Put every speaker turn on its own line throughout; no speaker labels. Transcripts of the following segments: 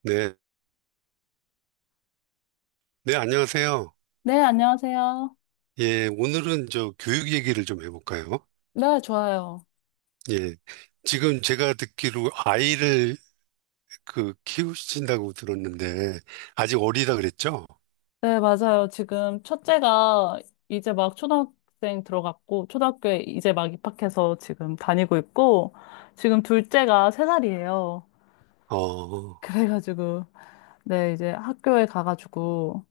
네, 네, 안녕하세요.
네, 안녕하세요.
예, 오늘은 저 교육 얘기를 좀 해볼까요?
네, 좋아요.
예, 지금 제가 듣기로 아이를 그 키우신다고 들었는데, 아직 어리다 그랬죠?
네, 맞아요. 지금 첫째가 이제 막 초등학생 들어갔고, 초등학교에 이제 막 입학해서 지금 다니고 있고, 지금 둘째가 세살이에요.
어,
그래가지고, 네, 이제 학교에 가가지고,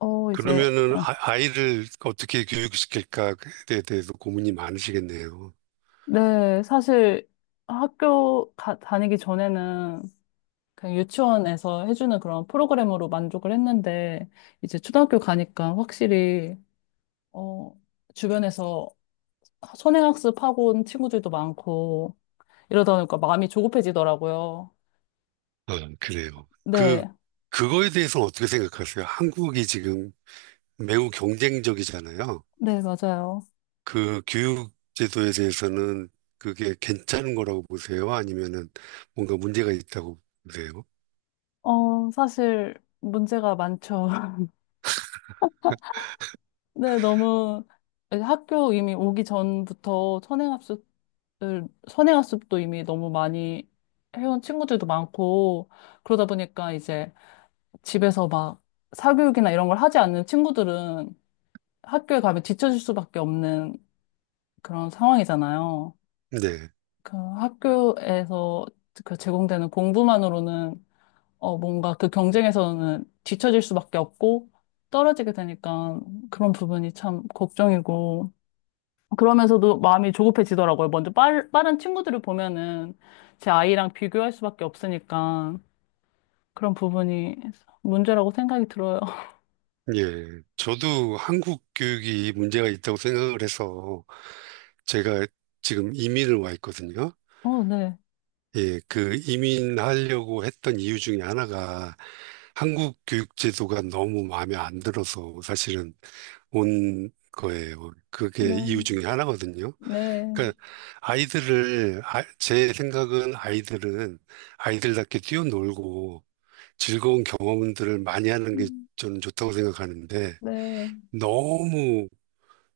어, 이제,
그러면은
어,
아이를 어떻게 교육시킬까에 대해서 고민이 많으시겠네요.
네, 사실 학교 다니기 전에는 그냥 유치원에서 해주는 그런 프로그램으로 만족을 했는데, 이제 초등학교 가니까 확실히, 어, 주변에서 선행학습하고 온 친구들도 많고 이러다 보니까 마음이 조급해지더라고요.
아, 그래요. 그,
네,
그거에 대해서는 어떻게 생각하세요? 한국이 지금 매우 경쟁적이잖아요.
네, 맞아요.
그 교육 제도에 대해서는 그게 괜찮은 거라고 보세요? 아니면은 뭔가 문제가 있다고 보세요?
사실 문제가 많죠. 네, 너무 학교 이미 오기 전부터 선행학습도 이미 너무 많이 해온 친구들도 많고 그러다 보니까 이제 집에서 막 사교육이나 이런 걸 하지 않는 친구들은 학교에 가면 뒤처질 수밖에 없는 그런 상황이잖아요.
네.
그 학교에서 그 제공되는 공부만으로는 뭔가 그 경쟁에서는 뒤처질 수밖에 없고 떨어지게 되니까 그런 부분이 참 걱정이고 그러면서도 마음이 조급해지더라고요. 먼저 빠른 친구들을 보면은 제 아이랑 비교할 수밖에 없으니까 그런 부분이 문제라고 생각이 들어요.
예. 저도 한국 교육이 문제가 있다고 생각을 해서 제가 지금 이민을 와 있거든요.
네.
예. 그 이민하려고 했던 이유 중에 하나가 한국 교육 제도가 너무 마음에 안 들어서 사실은 온 거예요. 그게 이유
네.
중에 하나거든요.
네.
그러니까 아이들을 제 생각은 아이들은 아이들답게 뛰어놀고 즐거운 경험들을 많이 하는 게
음,
저는 좋다고 생각하는데
네.
너무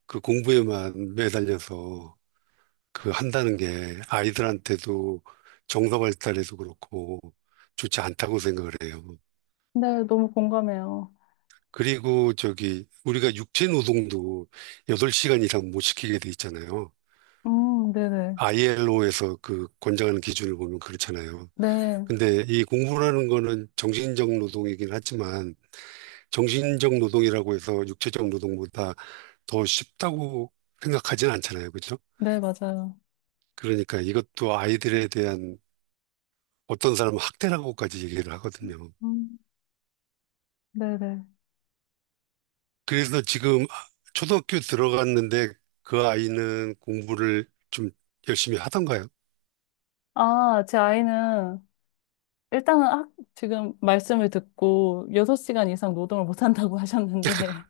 그 공부에만 매달려서 그 한다는 게 아이들한테도 정서 발달에도 그렇고 좋지 않다고 생각을 해요.
네, 너무 공감해요.
그리고 저기 우리가 육체 노동도 8시간 이상 못 시키게 돼 있잖아요.
네네.
ILO에서 그 권장하는 기준을 보면 그렇잖아요.
네.
근데 이 공부라는 거는 정신적 노동이긴 하지만 정신적 노동이라고 해서 육체적 노동보다 더 쉽다고 생각하진 않잖아요. 그죠?
네, 맞아요.
그러니까 이것도 아이들에 대한 어떤 사람은 학대라고까지 얘기를 하거든요.
음. 네네.
그래서 지금 초등학교 들어갔는데 그 아이는 공부를 좀 열심히 하던가요?
아, 제 아이는 일단은 지금 말씀을 듣고 6시간 이상 노동을 못한다고 하셨는데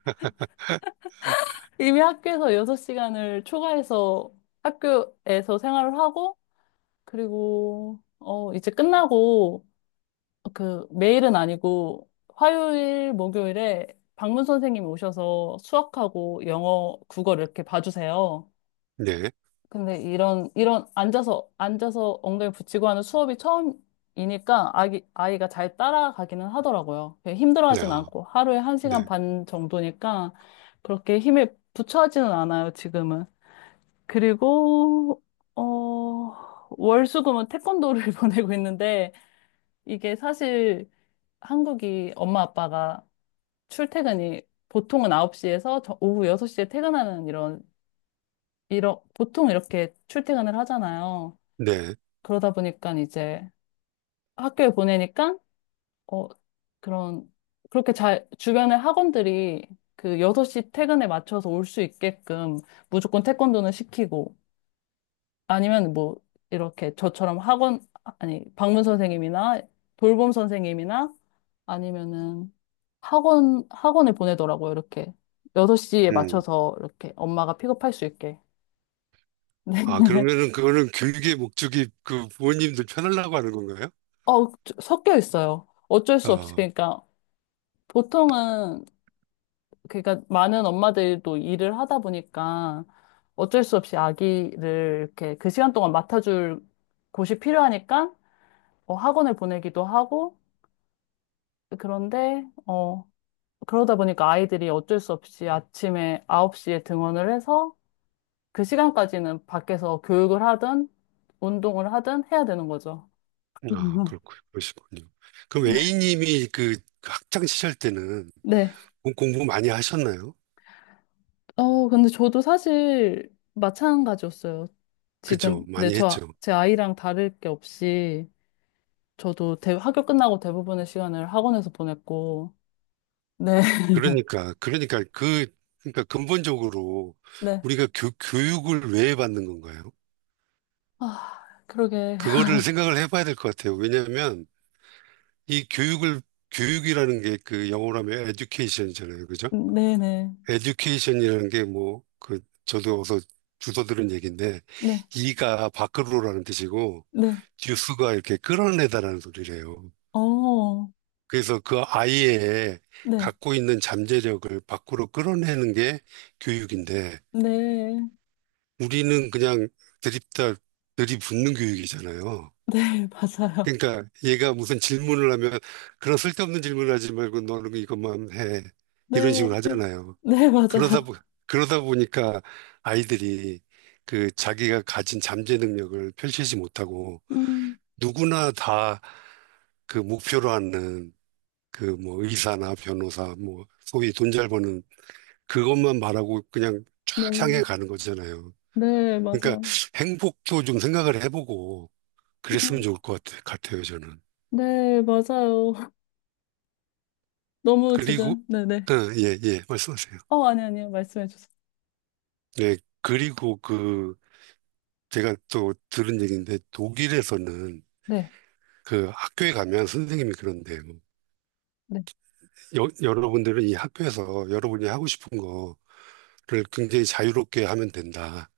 이미 학교에서 6시간을 초과해서 학교에서 생활을 하고 그리고 이제 끝나고 그 매일은 아니고 화요일, 목요일에 방문 선생님이 오셔서 수학하고 영어, 국어를 이렇게 봐주세요.
네.
근데 이런 앉아서 엉덩이 붙이고 하는 수업이 처음이니까 아이가 잘 따라가기는 하더라고요. 그
네.
힘들어하진
아,
않고 하루에 한
네.
시간 반 정도니까 그렇게 힘에 부처하지는 않아요, 지금은. 그리고, 어, 월수금은 태권도를 보내고 있는데 이게 사실 한국이 엄마 아빠가 출퇴근이 보통은 9시에서 오후 6시에 퇴근하는 이런, 보통 이렇게 출퇴근을 하잖아요.
네.
그러다 보니까 이제 학교에 보내니까, 어, 그런, 그렇게 잘, 주변에 학원들이 그 6시 퇴근에 맞춰서 올 수 있게끔 무조건 태권도는 시키고, 아니면 뭐, 이렇게 저처럼 학원, 아니, 방문 선생님이나 돌봄 선생님이나 아니면은 학원에 보내더라고요, 이렇게. 여섯 시에
음.
맞춰서 이렇게 엄마가 픽업할 수 있게.
아,
네.
그러면은 그거는 교육의 목적이 그 부모님들 편하려고 하는 건가요?
섞여 있어요. 어쩔 수 없이.
아.
그러니까 보통은 그러니까 많은 엄마들도 일을 하다 보니까 어쩔 수 없이 아기를 이렇게 그 시간 동안 맡아줄 곳이 필요하니까 뭐 학원을 보내기도 하고 그런데 그러다 보니까 아이들이 어쩔 수 없이 아침에 9시에 등원을 해서 그 시간까지는 밖에서 교육을 하든 운동을 하든 해야 되는 거죠.
아, 그렇고, 그러시군요. 그럼
네.
A님이 그 학창 시절 때는
네.
공부 많이 하셨나요?
근데 저도 사실 마찬가지였어요. 지금,
그죠?
네,
많이
저,
했죠.
제 아이랑 다를 게 없이 저도 학교 끝나고 대부분의 시간을 학원에서 보냈고, 네,
그러니까, 그러니까 그, 그러니까 근본적으로
네.
우리가 교육을 왜 받는 건가요?
아, 그러게.
그거를 생각을 해봐야 될 것 같아요. 왜냐하면 이 교육을, 교육이라는 게 그 영어로 하면 education이잖아요. 그죠?
네네.
에듀케이션이라는 게 뭐, 그, 저도 어서 주워 들은 얘기인데,
네,
이가 밖으로라는 뜻이고,
네.
듀스가 이렇게 끌어내다라는 소리래요.
어,
그래서 그 아이의
네,
갖고 있는 잠재력을 밖으로 끌어내는 게 교육인데,
네.
우리는 그냥 들이다, 들이붓는 교육이잖아요.
네, 맞아요.
그러니까 얘가 무슨 질문을 하면, 그런 쓸데없는 질문을 하지 말고 너는 이것만 해. 이런
네,
식으로 하잖아요.
네,
그러다,
맞아요.
보- 그러다 보니까 아이들이 그 자기가 가진 잠재 능력을 펼치지 못하고
음,
누구나 다 그 목표로 하는 그 뭐 의사나 변호사 뭐 소위 돈 잘 버는 그것만 말하고 그냥 쫙 향해
네,
가는 거잖아요.
네,
그러니까
맞아요.
행복도 좀 생각을 해보고 그랬으면
음,
좋을 것 같아요, 저는.
네, 맞아요. 너무
그리고,
지금, 네네.
예, 예, 말씀하세요.
아니, 아니요. 말씀해 주세요.
예, 그리고 그 제가 또 들은 얘기인데 독일에서는
네,
그 학교에 가면 선생님이 그런데 뭐
네,
여러분들은 이 학교에서 여러분이 하고 싶은 거를 굉장히 자유롭게 하면 된다.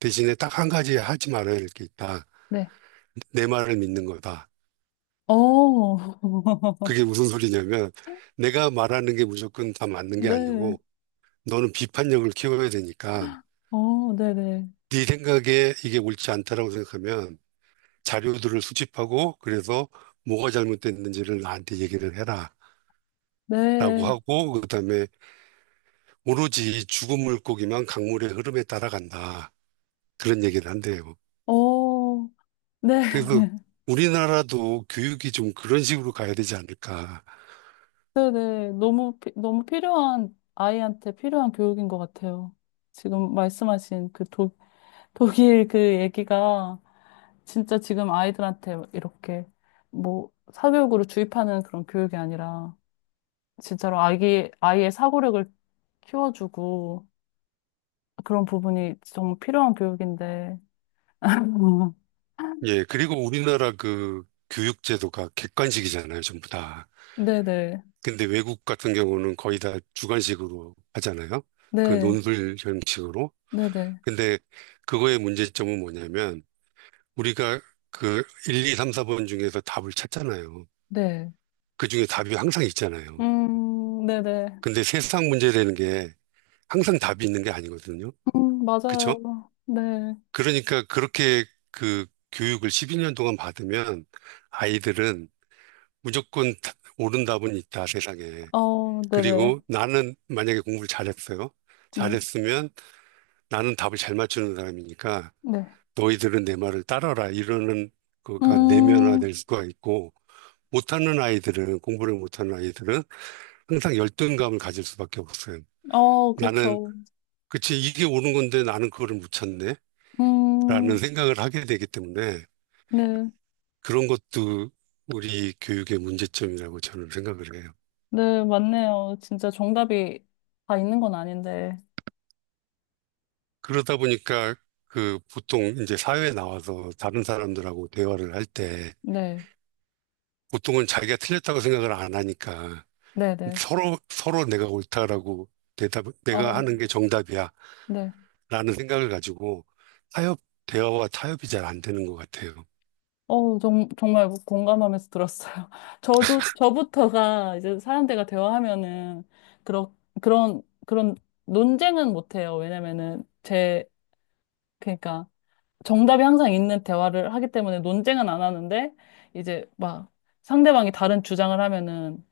대신에 딱 한 가지 하지 말아야 할 게 있다.
네.
내 말을 믿는 거다.
어,
그게 무슨 소리냐면 내가 말하는 게 무조건 다 맞는 게
네,
아니고 너는 비판력을 키워야 되니까
네네.
네 생각에 이게 옳지 않다라고 생각하면 자료들을 수집하고 그래서 뭐가 잘못됐는지를 나한테 얘기를 해라. 라고
네, 네.
하고 그다음에 오로지 죽은 물고기만 강물의 흐름에 따라간다. 그런 얘기를 한대요.
어, 네.
그래서 우리나라도 교육이 좀 그런 식으로 가야 되지 않을까.
네네. 너무, 너무 필요한, 아이한테 필요한 교육인 것 같아요. 지금 말씀하신 그 독일 그 얘기가 진짜 지금 아이들한테 이렇게 뭐 사교육으로 주입하는 그런 교육이 아니라 진짜로 아이의 사고력을 키워주고 그런 부분이 정말 필요한 교육인데.
예, 그리고 우리나라 그 교육제도가 객관식이잖아요, 전부 다.
네네.
근데 외국 같은 경우는 거의 다 주관식으로 하잖아요. 그
네.
논술 형식으로.
네네.
근데 그거의 문제점은 뭐냐면 우리가 그 1, 2, 3, 4번 중에서 답을 찾잖아요.
네.
그 중에 답이 항상 있잖아요.
네네.
근데 세상 문제라는 게 항상 답이 있는 게 아니거든요. 그쵸?
맞아요. 네.
그러니까 그렇게 그 교육을 12년 동안 받으면 아이들은 무조건 옳은 답은 있다, 세상에.
네네.
그리고 나는 만약에 공부를 잘했어요.
네,
잘했으면 나는 답을 잘 맞추는 사람이니까
네.
너희들은 내 말을 따라라. 이러는
음,
거가 내면화될 수가 있고 공부를 못하는 아이들은 항상 열등감을 가질 수밖에 없어요. 나는,
그쵸.
그치, 이게 옳은 건데 나는 그거를 못 찾네. 라는
음,
생각을 하게 되기 때문에
네.
그런 것도 우리 교육의 문제점이라고 저는 생각을 해요.
네, 맞네요. 진짜 정답이 다 있는 건 아닌데.
그러다 보니까 그 보통 이제 사회에 나와서 다른 사람들하고 대화를 할 때
네,
보통은 자기가 틀렸다고 생각을 안 하니까
네네.
서로 내가 옳다라고 내가
어,
하는 게 정답이야
네.
라는 생각을 가지고 타협, 대화와 타협이 잘 안 되는 것 같아요.
정말 공감하면서 들었어요. 저도, 저부터가 이제 사람들과 대화하면은, 그런, 그런 논쟁은 못해요. 왜냐면은, 제, 그러니까, 정답이 항상 있는 대화를 하기 때문에 논쟁은 안 하는데 이제 막 상대방이 다른 주장을 하면은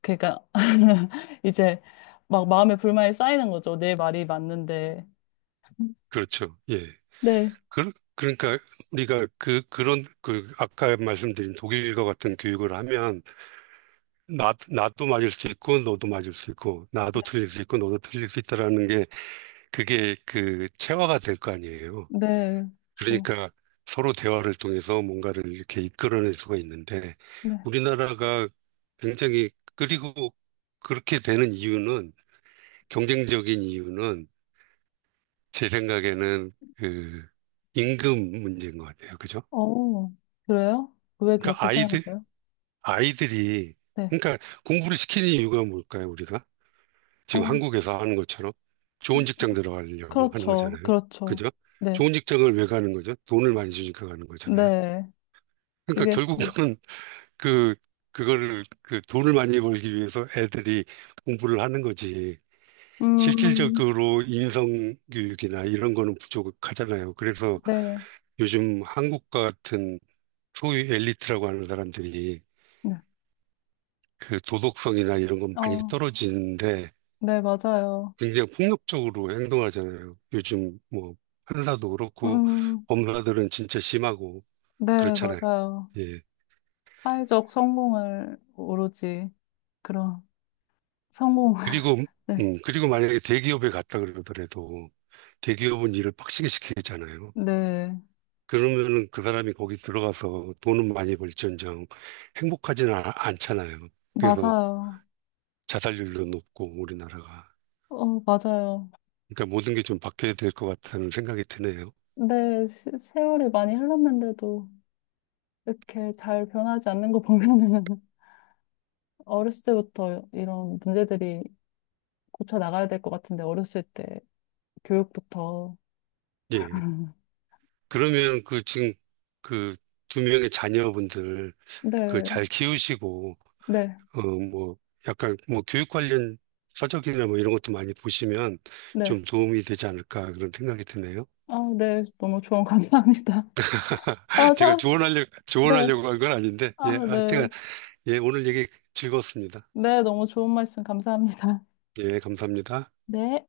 그러니까 이제 막 마음에 불만이 쌓이는 거죠. 내 말이 맞는데.
그렇죠. 예.
네,
그러니까 우리가 아까 말씀드린 독일과 같은 교육을 하면 나도 맞을 수 있고, 너도 맞을 수 있고, 나도 틀릴 수 있고, 너도 틀릴 수 있다라는 게, 그게 그 체화가 될 거 아니에요.
네, 그렇죠.
그러니까 서로 대화를 통해서 뭔가를 이렇게 이끌어낼 수가 있는데,
네.
우리나라가 굉장히, 그리고 그렇게 되는 이유는, 경쟁적인 이유는, 제 생각에는 그 임금 문제인 것 같아요. 그죠?
어, 그래요? 왜
그러니까
그렇게 생각하세요?
아이들이,
네.
그러니까 공부를 시키는 이유가 뭘까요, 우리가? 지금
어,
한국에서 하는 것처럼 좋은 직장 들어가려고 하는
그렇죠.
거잖아요.
그렇죠.
그죠?
네.
좋은 직장을 왜 가는 거죠? 돈을 많이 주니까 가는 거잖아요.
네.
그러니까
그게
결국은 그, 그 돈을 많이 벌기 위해서 애들이 공부를 하는 거지.
음,
실질적으로 인성교육이나 이런 거는 부족하잖아요. 그래서
네.
요즘 한국 같은 소위 엘리트라고 하는 사람들이
네.
그 도덕성이나 이런 건 많이
어,
떨어지는데
네, 맞아요.
굉장히 폭력적으로 행동하잖아요. 요즘 뭐 판사도 그렇고
음,
법무사들은 진짜 심하고
네,
그렇잖아요.
맞아요.
예.
사회적 성공을 오로지 그런 성공.
그리고
네,
그리고 만약에 대기업에 갔다 그러더라도 대기업은 일을 빡시게 시키잖아요.
네,
그러면은 그 사람이 거기 들어가서 돈은 많이 벌지언정 행복하지는 않잖아요. 그래서
맞아요.
자살률도 높고 우리나라가.
맞아요.
그러니까 모든 게 좀 바뀌어야 될 것 같다는 생각이 드네요.
네, 세월이 많이 흘렀는데도 이렇게 잘 변하지 않는 거 보면은 어렸을 때부터 이런 문제들이 고쳐 나가야 될 것 같은데 어렸을 때 교육부터.
예. 그러면 그 지금 그 두 명의 자녀분들 그
네,
잘 키우시고
네,
뭐 약간 뭐 교육 관련 서적이나 뭐 이런 것도 많이 보시면
네.
좀 도움이 되지 않을까 그런 생각이 드네요.
아, 네, 너무 조언 감사합니다. 아,
제가
참,
조언하려고
네,
조언하려고 한 건 아닌데 예
아,
하여튼
네,
예 오늘 얘기 즐거웠습니다.
네, 너무 좋은 말씀 감사합니다.
예 감사합니다.
네.